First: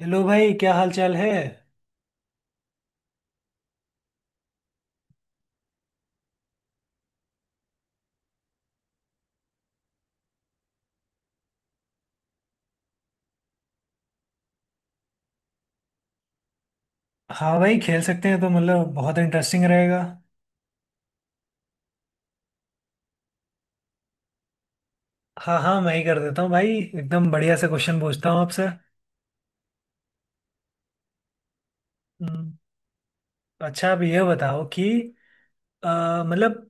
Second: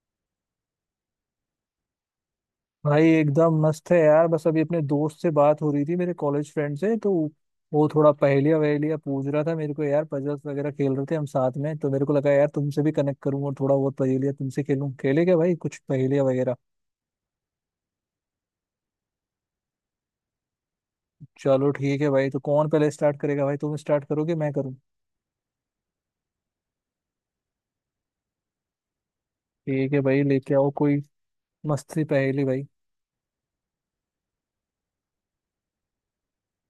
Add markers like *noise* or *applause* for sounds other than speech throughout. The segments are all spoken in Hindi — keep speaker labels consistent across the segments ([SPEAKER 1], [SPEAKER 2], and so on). [SPEAKER 1] हेलो भाई, क्या हाल चाल है।
[SPEAKER 2] भाई एकदम मस्त है यार। बस अभी अपने दोस्त से बात हो रही थी, मेरे कॉलेज फ्रेंड से। तो वो थोड़ा पहेलियाँ वहेलियाँ पूछ रहा था मेरे को यार, पजल्स वगैरह खेल रहे थे हम साथ में। तो मेरे को लगा यार तुमसे भी कनेक्ट करूँ और थोड़ा बहुत पहेलियाँ तुमसे खेलूं। खेले क्या भाई कुछ पहेलियाँ वगैरह।
[SPEAKER 1] हाँ भाई, खेल सकते हैं तो मतलब बहुत इंटरेस्टिंग रहेगा।
[SPEAKER 2] चलो ठीक है भाई। तो कौन पहले स्टार्ट करेगा भाई, तुम स्टार्ट करोगे मैं करूँ।
[SPEAKER 1] हाँ हाँ, मैं ही कर देता हूँ भाई। एकदम बढ़िया से क्वेश्चन पूछता हूँ आपसे।
[SPEAKER 2] ठीक है भाई, लेके आओ कोई मस्त सी पहेली
[SPEAKER 1] हम्म,
[SPEAKER 2] भाई।
[SPEAKER 1] अच्छा, आप ये बताओ कि मतलब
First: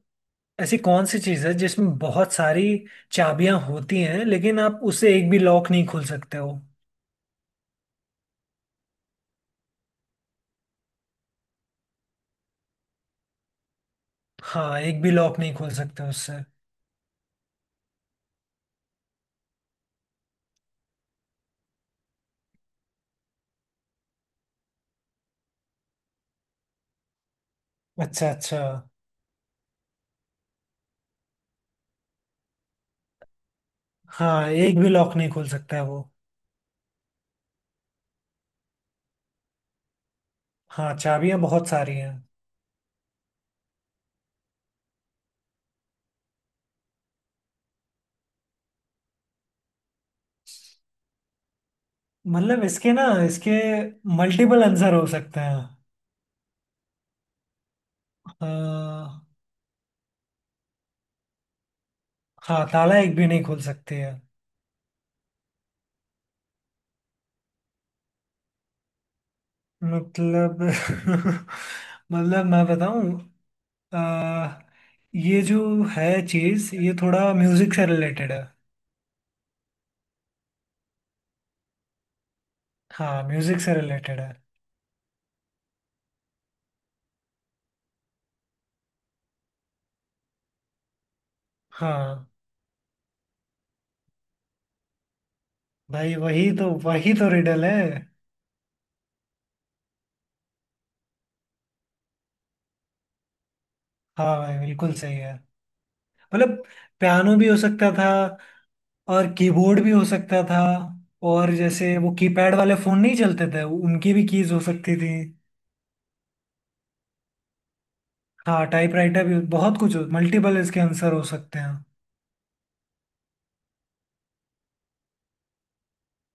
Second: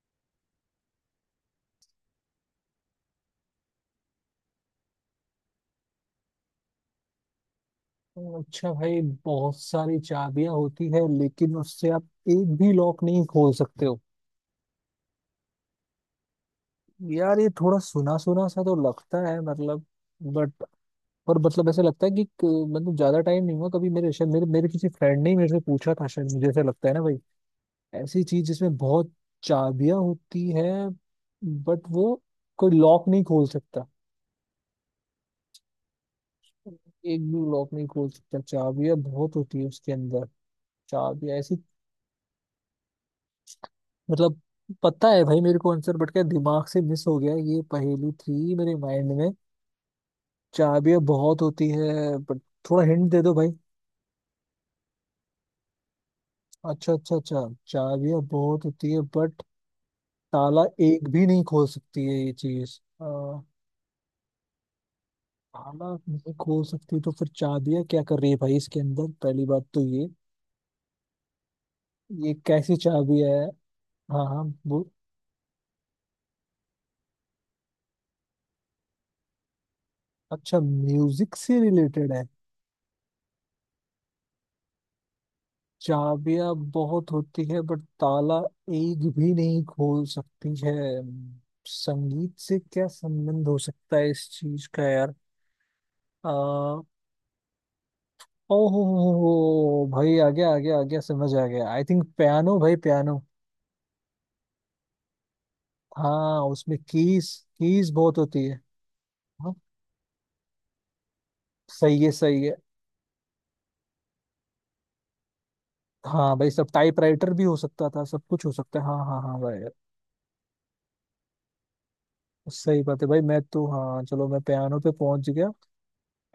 [SPEAKER 1] ऐसी कौन सी चीज़ है जिसमें बहुत सारी चाबियां होती हैं, लेकिन आप उससे एक भी लॉक नहीं खोल सकते हो।
[SPEAKER 2] अच्छा भाई, बहुत सारी चाबियां होती है लेकिन उससे आप एक भी लॉक नहीं खोल सकते हो।
[SPEAKER 1] हाँ, एक भी लॉक नहीं खोल सकते उससे।
[SPEAKER 2] यार ये थोड़ा सुना सुना सा तो लगता है मतलब, बट, और मतलब ऐसे लगता है कि मतलब ज्यादा टाइम नहीं हुआ कभी मेरे, शायद मेरे मेरे किसी फ्रेंड ने ही मेरे से पूछा था शायद, मुझे ऐसा लगता है ना भाई। ऐसी
[SPEAKER 1] अच्छा,
[SPEAKER 2] चीज
[SPEAKER 1] अच्छा।
[SPEAKER 2] जिसमें बहुत चाबियां होती है, बट वो कोई लॉक नहीं खोल सकता।
[SPEAKER 1] हाँ, एक भी लॉक नहीं खोल सकता है वो।
[SPEAKER 2] एक भी लॉक नहीं खोल सकता, चाबियां बहुत होती है उसके अंदर।
[SPEAKER 1] हाँ,
[SPEAKER 2] चाबियां
[SPEAKER 1] चाबियां
[SPEAKER 2] ऐसी,
[SPEAKER 1] बहुत सारी हैं।
[SPEAKER 2] मतलब पता है भाई मेरे को आंसर, बट क्या दिमाग से मिस हो गया। ये पहेली थी मेरे माइंड में। चाबियां बहुत होती है बट।
[SPEAKER 1] मतलब
[SPEAKER 2] थोड़ा
[SPEAKER 1] इसके ना
[SPEAKER 2] हिंट दे दो भाई।
[SPEAKER 1] इसके मल्टीपल आंसर हो सकते हैं।
[SPEAKER 2] अच्छा अच्छा अच्छा। चाबियां बहुत होती है
[SPEAKER 1] आ,
[SPEAKER 2] बट ताला एक भी नहीं खोल सकती है ये
[SPEAKER 1] हाँ,
[SPEAKER 2] चीज।
[SPEAKER 1] ताला एक भी
[SPEAKER 2] ताला
[SPEAKER 1] नहीं खोल सकते हैं।
[SPEAKER 2] नहीं खोल सकती, तो फिर चाबियां क्या कर रही है भाई इसके अंदर, पहली बात तो ये।
[SPEAKER 1] मतलब *laughs*
[SPEAKER 2] ये
[SPEAKER 1] मतलब मैं
[SPEAKER 2] कैसी
[SPEAKER 1] बताऊं।
[SPEAKER 2] चाबी है।
[SPEAKER 1] आ,
[SPEAKER 2] हाँ हाँ वो।
[SPEAKER 1] ये जो है चीज, ये थोड़ा म्यूजिक से रिलेटेड है।
[SPEAKER 2] अच्छा म्यूजिक से रिलेटेड है।
[SPEAKER 1] हाँ, म्यूजिक से रिलेटेड है।
[SPEAKER 2] चाबियां बहुत होती है बट ताला एक भी नहीं खोल सकती है।
[SPEAKER 1] हाँ
[SPEAKER 2] संगीत से क्या संबंध हो सकता है इस चीज का यार।
[SPEAKER 1] भाई, वही तो
[SPEAKER 2] आ,
[SPEAKER 1] वही तो रिडल है।
[SPEAKER 2] ओहो भाई आ गया आ गया आ गया, समझ आ गया। आई थिंक पियानो भाई, पियानो।
[SPEAKER 1] हाँ भाई, बिल्कुल सही है।
[SPEAKER 2] हाँ
[SPEAKER 1] मतलब
[SPEAKER 2] उसमें कीज,
[SPEAKER 1] पियानो भी हो सकता
[SPEAKER 2] कीज
[SPEAKER 1] था,
[SPEAKER 2] बहुत होती है।
[SPEAKER 1] और
[SPEAKER 2] हाँ
[SPEAKER 1] कीबोर्ड भी हो सकता था। और जैसे
[SPEAKER 2] सही
[SPEAKER 1] वो
[SPEAKER 2] है सही
[SPEAKER 1] कीपैड
[SPEAKER 2] है।
[SPEAKER 1] वाले फोन नहीं चलते थे, उनकी भी कीज हो सकती थी।
[SPEAKER 2] हाँ भाई सब, टाइपराइटर भी हो सकता था, सब कुछ हो
[SPEAKER 1] हाँ,
[SPEAKER 2] सकता है, हाँ हाँ
[SPEAKER 1] टाइपराइटर भी,
[SPEAKER 2] हाँ भाई।
[SPEAKER 1] बहुत कुछ मल्टीपल इसके आंसर हो सकते हैं।
[SPEAKER 2] सही बात है भाई। मैं तो हाँ चलो मैं पियानो पे पहुंच गया,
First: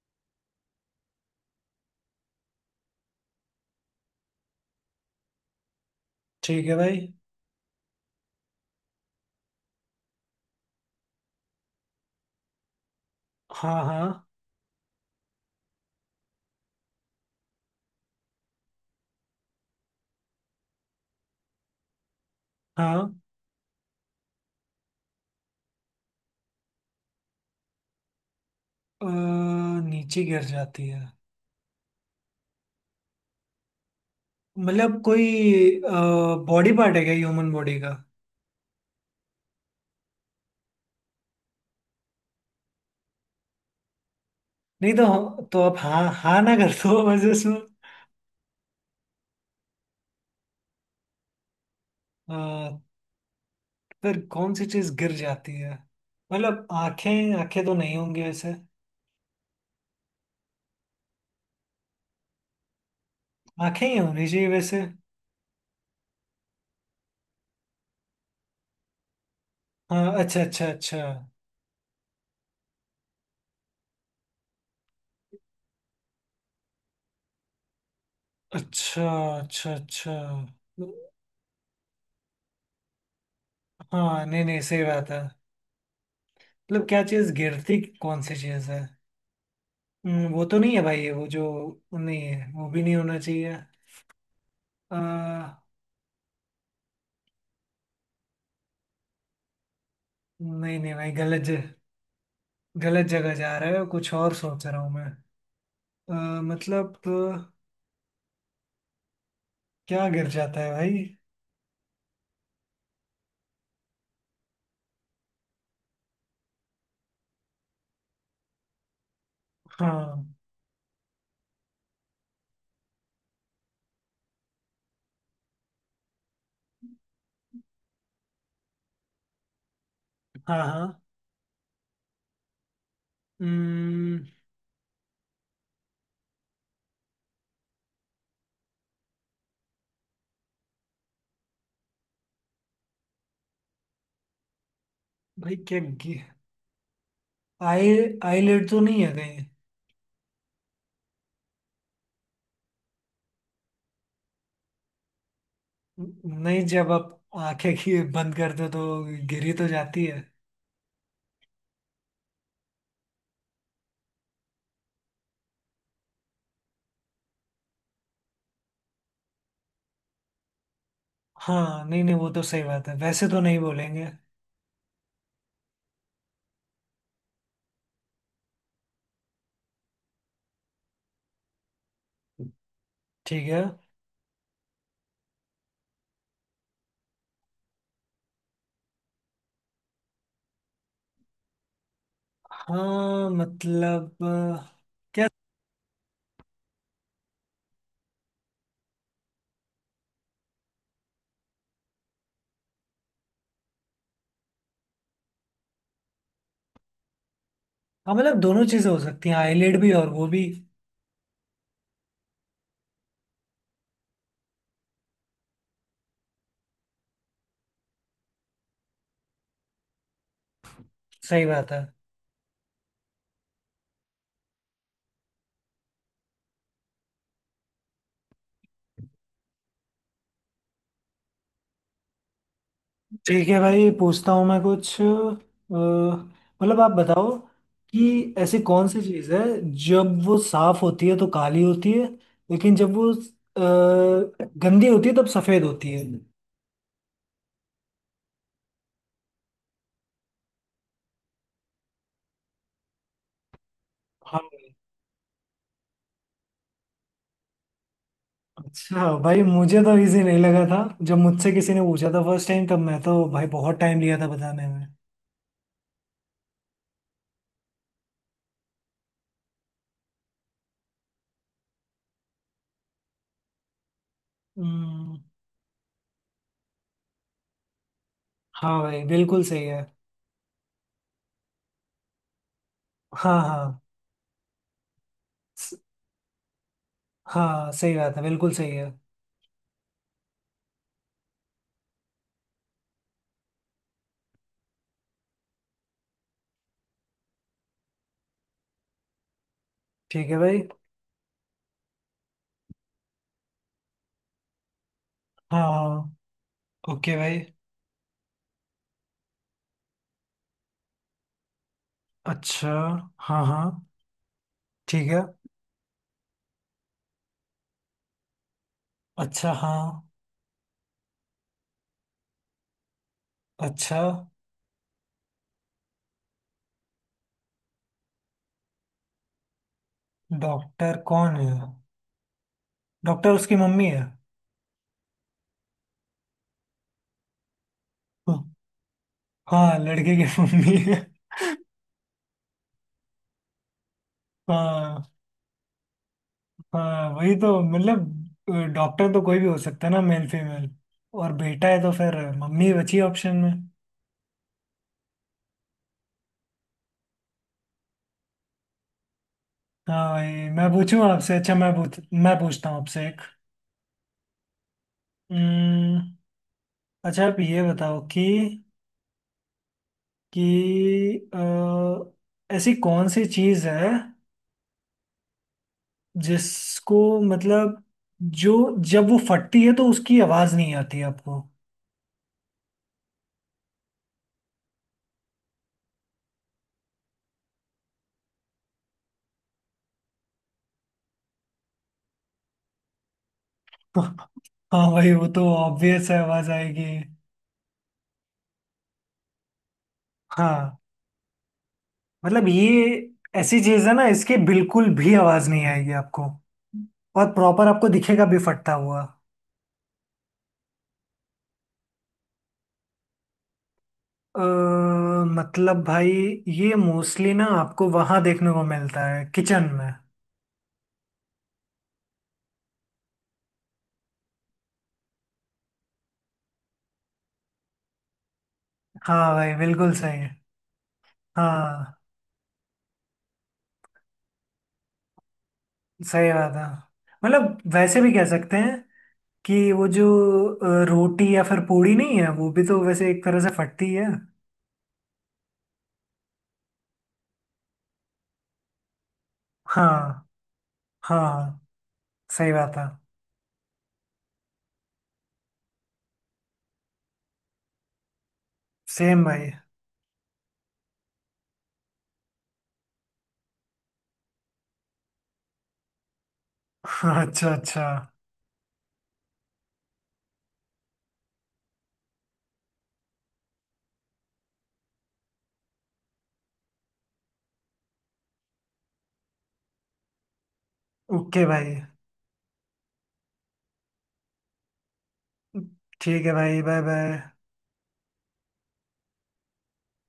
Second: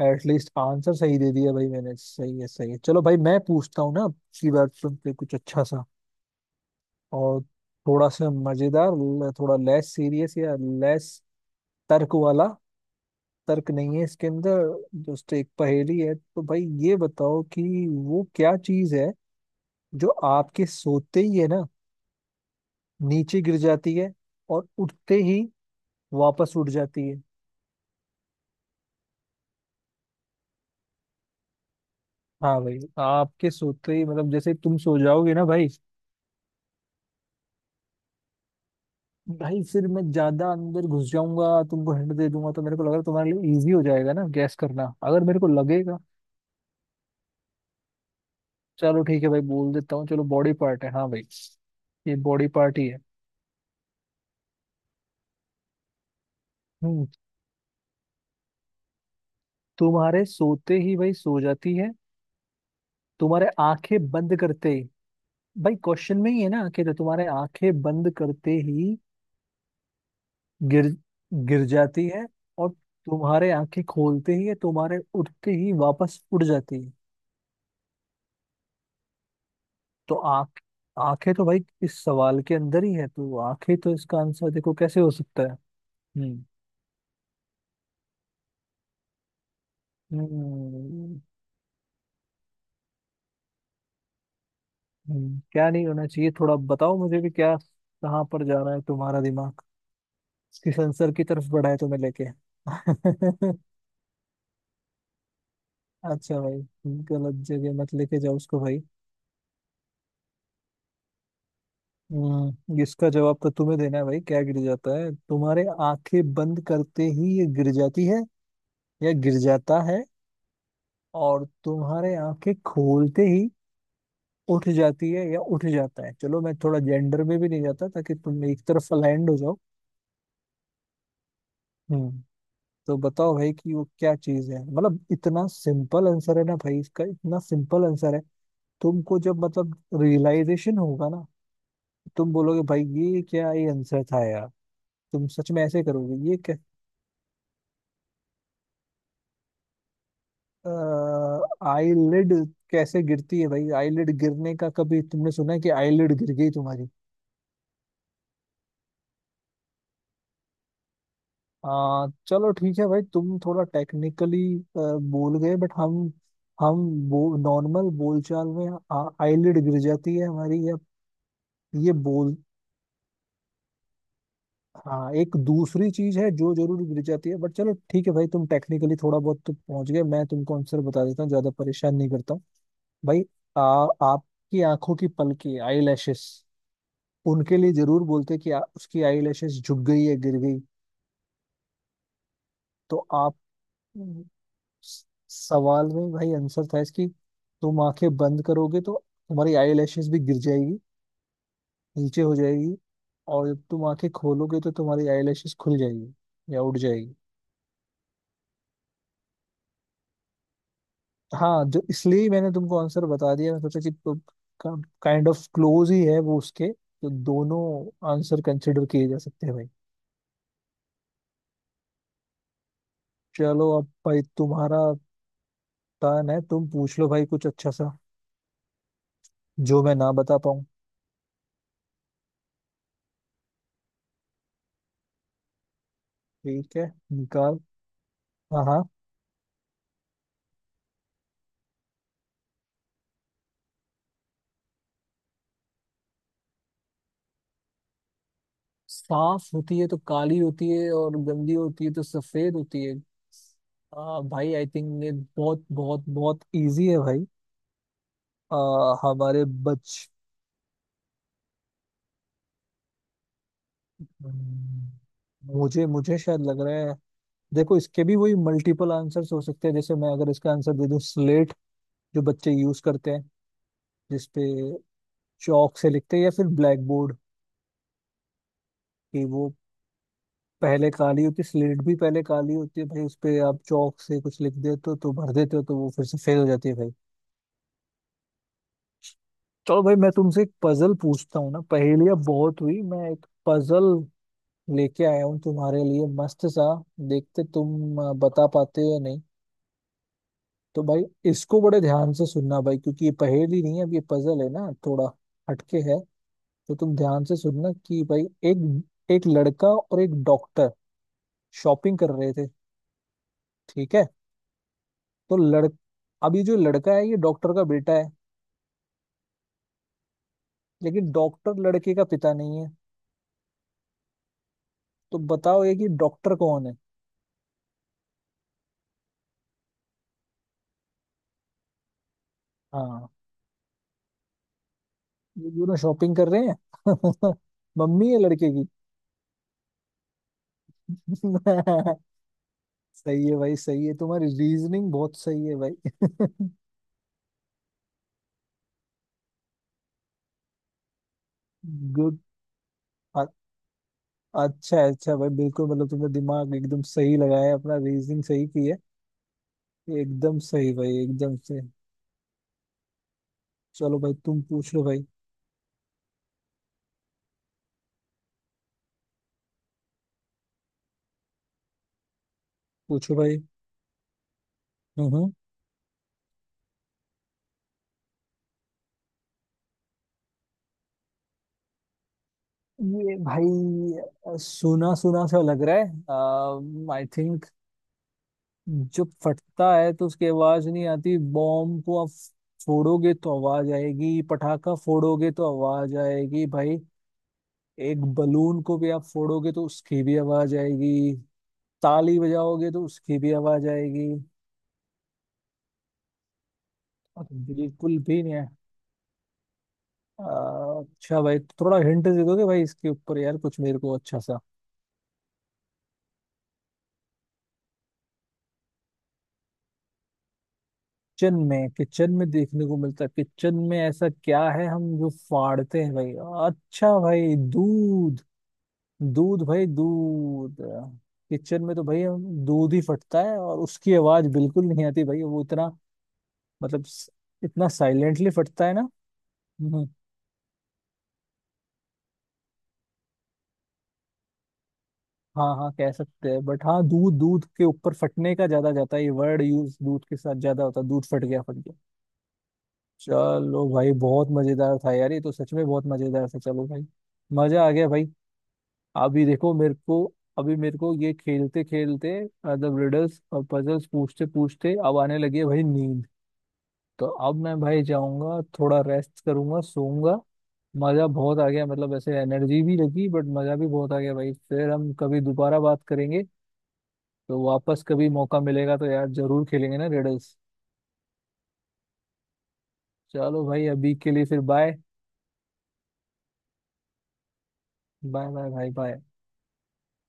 [SPEAKER 2] एटलीस्ट आंसर सही दे दिया भाई मैंने। सही है सही है। चलो भाई मैं पूछता हूँ ना, इसकी बात सुन के कुछ अच्छा सा
[SPEAKER 1] ठीक है भाई।
[SPEAKER 2] और थोड़ा सा मजेदार, थोड़ा लेस सीरियस या लेस तर्क वाला। तर्क
[SPEAKER 1] हाँ,
[SPEAKER 2] नहीं है
[SPEAKER 1] हाँ,
[SPEAKER 2] इसके अंदर, जस्ट एक पहेली है। तो भाई ये बताओ कि वो क्या चीज है जो आपके सोते ही है ना,
[SPEAKER 1] हाँ।
[SPEAKER 2] नीचे गिर जाती है, और उठते ही वापस उठ जाती है।
[SPEAKER 1] अ, नीचे गिर जाती है।
[SPEAKER 2] हाँ भाई आपके सोते ही, मतलब जैसे तुम सो
[SPEAKER 1] मतलब
[SPEAKER 2] जाओगे ना भाई।
[SPEAKER 1] कोई बॉडी पार्ट है क्या, ह्यूमन बॉडी का।
[SPEAKER 2] भाई फिर मैं ज्यादा अंदर घुस जाऊंगा, तुमको हिंट दे दूंगा तो मेरे को लग रहा है तुम्हारे लिए इजी हो जाएगा ना गैस
[SPEAKER 1] नहीं
[SPEAKER 2] करना,
[SPEAKER 1] तो
[SPEAKER 2] अगर मेरे को
[SPEAKER 1] तो आप
[SPEAKER 2] लगेगा।
[SPEAKER 1] हाँ हाँ ना कर दो बस इसमें।
[SPEAKER 2] चलो ठीक है भाई बोल देता हूँ, चलो बॉडी पार्ट है, हाँ भाई ये बॉडी पार्ट
[SPEAKER 1] अ,
[SPEAKER 2] ही है।
[SPEAKER 1] फिर कौन सी चीज गिर जाती है। मतलब
[SPEAKER 2] हम्म।
[SPEAKER 1] आंखें आंखें तो नहीं होंगी वैसे।
[SPEAKER 2] तुम्हारे सोते ही भाई सो जाती है, तुम्हारे
[SPEAKER 1] आंखें ही
[SPEAKER 2] आंखें
[SPEAKER 1] होनी
[SPEAKER 2] बंद
[SPEAKER 1] चाहिए
[SPEAKER 2] करते
[SPEAKER 1] वैसे।
[SPEAKER 2] ही। भाई क्वेश्चन में ही है ना कि तो तुम्हारे आंखें बंद करते ही
[SPEAKER 1] हाँ, अच्छा अच्छा
[SPEAKER 2] गिर
[SPEAKER 1] अच्छा,
[SPEAKER 2] गिर जाती है, और तुम्हारे आंखें खोलते ही या तुम्हारे उठते ही वापस उड़ जाती है।
[SPEAKER 1] अच्छा अच्छा अच्छा।
[SPEAKER 2] तो आंख, आंखें तो भाई इस सवाल के अंदर ही है, तो आंखें तो इसका
[SPEAKER 1] हाँ, नहीं
[SPEAKER 2] आंसर
[SPEAKER 1] नहीं,
[SPEAKER 2] देखो
[SPEAKER 1] सही
[SPEAKER 2] कैसे
[SPEAKER 1] बात
[SPEAKER 2] हो
[SPEAKER 1] है।
[SPEAKER 2] सकता है। हम्म।
[SPEAKER 1] मतलब क्या चीज गिरती, कौन सी चीज है। वो तो नहीं है भाई,
[SPEAKER 2] हम्म।
[SPEAKER 1] वो जो नहीं है वो भी नहीं होना चाहिए। आ,
[SPEAKER 2] क्या नहीं होना चाहिए, थोड़ा बताओ मुझे भी, क्या कहाँ पर जा रहा है तुम्हारा दिमाग,
[SPEAKER 1] नहीं
[SPEAKER 2] किस
[SPEAKER 1] नहीं भाई,
[SPEAKER 2] आंसर की
[SPEAKER 1] गलत
[SPEAKER 2] तरफ बढ़ा है तुम्हें लेके।
[SPEAKER 1] गलत जगह जा
[SPEAKER 2] *laughs*
[SPEAKER 1] रहे हो, कुछ और सोच रहा हूँ मैं।
[SPEAKER 2] अच्छा भाई,
[SPEAKER 1] मतलब
[SPEAKER 2] गलत जगह मत लेके जाओ उसको भाई।
[SPEAKER 1] क्या गिर जाता है भाई।
[SPEAKER 2] हम्म। इसका जवाब तो तुम्हें देना है भाई, क्या गिर जाता है। तुम्हारे आंखें बंद करते ही ये गिर जाती है या गिर जाता है,
[SPEAKER 1] हाँ,
[SPEAKER 2] और तुम्हारे आंखें खोलते ही उठ जाती है या उठ जाता है। चलो मैं थोड़ा जेंडर में भी नहीं जाता ताकि तुम एक तरफ लैंड हो जाओ।
[SPEAKER 1] हाँ, हाँ।
[SPEAKER 2] हम्म। तो बताओ भाई कि वो क्या
[SPEAKER 1] हम्म,
[SPEAKER 2] चीज है, मतलब इतना सिंपल आंसर है ना भाई, इसका इतना सिंपल आंसर है। तुमको जब मतलब रियलाइजेशन होगा ना, तुम बोलोगे भाई ये क्या, ये आंसर था यार। तुम सच
[SPEAKER 1] भाई,
[SPEAKER 2] में
[SPEAKER 1] क्या
[SPEAKER 2] ऐसे करोगे ये
[SPEAKER 1] आई, आईलिड तो नहीं है कहीं।
[SPEAKER 2] आईलिड। कैसे गिरती है भाई आईलिड, गिरने का कभी तुमने सुना है कि आईलिड गिर गई
[SPEAKER 1] नहीं,
[SPEAKER 2] तुम्हारी।
[SPEAKER 1] जब आप आंखें की बंद कर दो तो गिरी तो जाती है।
[SPEAKER 2] चलो ठीक है भाई तुम थोड़ा टेक्निकली बोल गए, बट नॉर्मल बोलचाल में आईलिड गिर जाती है हमारी, या
[SPEAKER 1] हाँ,
[SPEAKER 2] ये
[SPEAKER 1] नहीं नहीं, वो तो
[SPEAKER 2] बोलते।
[SPEAKER 1] सही बात है, वैसे तो नहीं बोलेंगे।
[SPEAKER 2] हाँ एक दूसरी चीज है जो जरूर गिर जाती है, बट चलो ठीक है भाई तुम टेक्निकली थोड़ा बहुत तो पहुंच गए, मैं तुमको आंसर बता देता हूँ, ज्यादा परेशान नहीं करता हूँ भाई।
[SPEAKER 1] ठीक है।
[SPEAKER 2] आपकी आंखों की पलके, आई लैशेस, उनके लिए जरूर बोलते कि उसकी आई लैशेस झुक गई है, गिर गई। तो
[SPEAKER 1] हाँ
[SPEAKER 2] आप
[SPEAKER 1] मतलब क्या।
[SPEAKER 2] सवाल में भाई आंसर था इसकी। तुम आंखें बंद करोगे तो तुम्हारी आई लैशेस भी गिर जाएगी, नीचे हो जाएगी, और जब तुम आंखें खोलोगे तो तुम्हारी आई लैशेस खुल जाएगी या उड़ जाएगी।
[SPEAKER 1] हाँ मतलब दोनों चीजें हो सकती हैं, आईलेड भी और वो भी।
[SPEAKER 2] हाँ, जो इसलिए ही मैंने तुमको आंसर बता दिया। मैं सोचा कि काइंड ऑफ क्लोज ही है वो, उसके तो दोनों आंसर कंसिडर किए जा सकते हैं भाई।
[SPEAKER 1] सही बात है।
[SPEAKER 2] चलो अब भाई तुम्हारा टर्न है, तुम पूछ लो भाई कुछ अच्छा सा जो मैं ना बता पाऊँ।
[SPEAKER 1] ठीक है भाई, पूछता हूँ मैं कुछ
[SPEAKER 2] ठीक
[SPEAKER 1] मतलब।
[SPEAKER 2] है,
[SPEAKER 1] आप बताओ
[SPEAKER 2] निकाल।
[SPEAKER 1] कि ऐसी
[SPEAKER 2] हाँ हाँ।
[SPEAKER 1] कौन सी चीज है जब वो साफ होती है तो काली होती है, लेकिन जब वो गंदी होती है तब सफेद होती है।
[SPEAKER 2] साफ होती है तो काली होती है, और गंदी होती है तो सफेद होती है।
[SPEAKER 1] हाँ
[SPEAKER 2] भाई आई
[SPEAKER 1] भाई।
[SPEAKER 2] थिंक ये बहुत बहुत बहुत इजी है भाई। आ,
[SPEAKER 1] अच्छा भाई,
[SPEAKER 2] हमारे
[SPEAKER 1] मुझे तो
[SPEAKER 2] बच
[SPEAKER 1] इजी नहीं लगा था। जब मुझसे किसी ने पूछा था फर्स्ट टाइम, तब मैं तो भाई बहुत टाइम लिया था बताने में।
[SPEAKER 2] हम्म, मुझे मुझे शायद लग रहा है। देखो इसके भी वही मल्टीपल आंसर्स हो सकते हैं। जैसे मैं अगर इसका आंसर दे दूं स्लेट, जो बच्चे यूज करते हैं, जिसपे
[SPEAKER 1] हम्म,
[SPEAKER 2] चौक से लिखते हैं, या फिर ब्लैक बोर्ड।
[SPEAKER 1] हाँ भाई,
[SPEAKER 2] कि
[SPEAKER 1] बिल्कुल
[SPEAKER 2] वो
[SPEAKER 1] सही है।
[SPEAKER 2] पहले काली होती है, स्लेट भी पहले काली होती है भाई, उस पे
[SPEAKER 1] हाँ
[SPEAKER 2] आप
[SPEAKER 1] हाँ,
[SPEAKER 2] चौक से कुछ लिख देते हो तो भर देते हो,
[SPEAKER 1] स-
[SPEAKER 2] तो वो फिर से फेल हो जाती है भाई।
[SPEAKER 1] हाँ, सही बात है, बिल्कुल सही है।
[SPEAKER 2] चलो भाई मैं तुमसे एक पजल पूछता हूँ ना, पहेलियां बहुत हुई, मैं एक पजल लेके आया हूँ तुम्हारे लिए मस्त सा। देखते तुम बता पाते हो या नहीं।
[SPEAKER 1] ठीक है भाई।
[SPEAKER 2] तो भाई इसको बड़े ध्यान से सुनना भाई, क्योंकि ये पहेली नहीं है अब, ये पजल है ना, थोड़ा हटके
[SPEAKER 1] हाँ।
[SPEAKER 2] है। तो तुम
[SPEAKER 1] ओके
[SPEAKER 2] ध्यान से
[SPEAKER 1] भाई।
[SPEAKER 2] सुनना कि भाई, एक एक लड़का और एक डॉक्टर शॉपिंग कर रहे थे।
[SPEAKER 1] अच्छा, हाँ हाँ।
[SPEAKER 2] ठीक है।
[SPEAKER 1] ठीक है।
[SPEAKER 2] तो लड़ अभी जो लड़का है ये डॉक्टर का बेटा है,
[SPEAKER 1] अच्छा, हाँ।
[SPEAKER 2] लेकिन डॉक्टर लड़के का पिता नहीं है।
[SPEAKER 1] अच्छा।
[SPEAKER 2] तो बताओ ये कि डॉक्टर कौन है।
[SPEAKER 1] डॉक्टर कौन है।
[SPEAKER 2] हाँ।
[SPEAKER 1] डॉक्टर उसकी मम्मी है।
[SPEAKER 2] ये दोनों शॉपिंग कर रहे हैं। *laughs* मम्मी है लड़के की।
[SPEAKER 1] हाँ, लड़के की *laughs* मम्मी है।
[SPEAKER 2] *laughs* सही है भाई सही है, तुम्हारी रीजनिंग
[SPEAKER 1] हाँ
[SPEAKER 2] बहुत सही है भाई।
[SPEAKER 1] हाँ, वही तो मतलब। डॉक्टर तो कोई भी हो सकता है ना, मेल फीमेल। और बेटा है तो
[SPEAKER 2] *laughs*
[SPEAKER 1] फिर
[SPEAKER 2] गुड।
[SPEAKER 1] मम्मी बची ऑप्शन में।
[SPEAKER 2] अच्छा है भाई, बिल्कुल, मतलब तुमने दिमाग एकदम सही लगाया है, अपना रीजनिंग सही की है।
[SPEAKER 1] हाँ भाई,
[SPEAKER 2] एकदम
[SPEAKER 1] मैं
[SPEAKER 2] सही भाई
[SPEAKER 1] पूछूं आपसे।
[SPEAKER 2] एकदम
[SPEAKER 1] अच्छा
[SPEAKER 2] से।
[SPEAKER 1] मैं पूछता हूँ आपसे।
[SPEAKER 2] चलो भाई तुम पूछ लो भाई।
[SPEAKER 1] एक अच्छा, आप ये बताओ कि ऐसी कौन
[SPEAKER 2] पूछो
[SPEAKER 1] सी
[SPEAKER 2] भाई।
[SPEAKER 1] चीज है,
[SPEAKER 2] हम्म।
[SPEAKER 1] जिसको मतलब जो, जब वो फटती है तो उसकी आवाज नहीं आती आपको।
[SPEAKER 2] हम्म। ये भाई सुना सुना सा लग रहा है। आई थिंक जब फटता है तो उसकी आवाज नहीं आती, बॉम्ब को आप फोड़ोगे तो आवाज
[SPEAKER 1] *laughs*
[SPEAKER 2] आएगी,
[SPEAKER 1] हाँ
[SPEAKER 2] पटाखा
[SPEAKER 1] भाई, वो
[SPEAKER 2] फोड़ोगे
[SPEAKER 1] तो
[SPEAKER 2] तो आवाज
[SPEAKER 1] ऑब्वियस है,
[SPEAKER 2] आएगी
[SPEAKER 1] आवाज
[SPEAKER 2] भाई,
[SPEAKER 1] आएगी।
[SPEAKER 2] एक बलून को भी आप फोड़ोगे तो उसकी भी आवाज
[SPEAKER 1] हाँ
[SPEAKER 2] आएगी, ताली
[SPEAKER 1] मतलब
[SPEAKER 2] बजाओगे तो
[SPEAKER 1] ये
[SPEAKER 2] उसकी भी
[SPEAKER 1] ऐसी
[SPEAKER 2] आवाज
[SPEAKER 1] चीज है ना,
[SPEAKER 2] आएगी।
[SPEAKER 1] इसकी बिल्कुल भी आवाज नहीं आएगी आपको,
[SPEAKER 2] हाँ,
[SPEAKER 1] और
[SPEAKER 2] तो
[SPEAKER 1] प्रॉपर आपको
[SPEAKER 2] बिल्कुल भी
[SPEAKER 1] दिखेगा
[SPEAKER 2] नहीं
[SPEAKER 1] भी
[SPEAKER 2] है।
[SPEAKER 1] फटता हुआ।
[SPEAKER 2] आ, अच्छा भाई तो थोड़ा हिंट दे दोगे भाई इसके ऊपर यार, कुछ मेरे को अच्छा
[SPEAKER 1] अ,
[SPEAKER 2] सा।
[SPEAKER 1] मतलब भाई, ये मोस्टली ना आपको वहां देखने को मिलता है किचन में।
[SPEAKER 2] किचन में, किचन में देखने को मिलता है, किचन में ऐसा क्या है हम जो फाड़ते हैं भाई। अच्छा भाई दूध,
[SPEAKER 1] हाँ
[SPEAKER 2] दूध
[SPEAKER 1] भाई,
[SPEAKER 2] भाई
[SPEAKER 1] बिल्कुल सही।
[SPEAKER 2] दूध। किचन में तो
[SPEAKER 1] हाँ,
[SPEAKER 2] भाई हम दूध ही फटता है, और उसकी आवाज बिल्कुल नहीं आती भाई, वो इतना,
[SPEAKER 1] सही बात है।
[SPEAKER 2] मतलब स-
[SPEAKER 1] मतलब
[SPEAKER 2] इतना
[SPEAKER 1] वैसे भी कह
[SPEAKER 2] साइलेंटली
[SPEAKER 1] सकते
[SPEAKER 2] फटता है
[SPEAKER 1] हैं
[SPEAKER 2] ना।
[SPEAKER 1] कि वो
[SPEAKER 2] हम्म।
[SPEAKER 1] जो रोटी या फिर पूड़ी नहीं है, वो भी तो वैसे एक तरह से फटती है।
[SPEAKER 2] हाँ हाँ कह सकते हैं, बट हाँ दूध, दूध के ऊपर फटने का ज्यादा जाता है, ये वर्ड यूज
[SPEAKER 1] हाँ,
[SPEAKER 2] दूध के साथ ज्यादा होता है, दूध
[SPEAKER 1] हाँ,
[SPEAKER 2] फट गया, फट
[SPEAKER 1] हाँ,
[SPEAKER 2] गया।
[SPEAKER 1] सही बात है।
[SPEAKER 2] चलो भाई बहुत मजेदार था यार, ये तो सच में बहुत मजेदार था। चलो भाई मजा आ गया भाई।
[SPEAKER 1] सेम
[SPEAKER 2] अभी
[SPEAKER 1] भाई।
[SPEAKER 2] देखो मेरे को, अभी मेरे को ये खेलते खेलते, मतलब रिडल्स और पजल्स पूछते पूछते, अब आने लगी है भाई नींद। तो
[SPEAKER 1] *laughs*
[SPEAKER 2] अब
[SPEAKER 1] अच्छा,
[SPEAKER 2] मैं भाई
[SPEAKER 1] अच्छा।
[SPEAKER 2] जाऊंगा, थोड़ा रेस्ट करूंगा, सोऊंगा। मजा बहुत आ गया, मतलब ऐसे एनर्जी भी लगी बट मजा भी बहुत आ गया भाई। फिर हम कभी दोबारा बात करेंगे, तो वापस कभी मौका मिलेगा तो यार जरूर खेलेंगे ना रिडल्स।
[SPEAKER 1] ओके भाई।
[SPEAKER 2] चलो भाई अभी के लिए फिर बाय।
[SPEAKER 1] ठीक है भाई, बाय बाय।
[SPEAKER 2] बाय बाय भाई, बाय।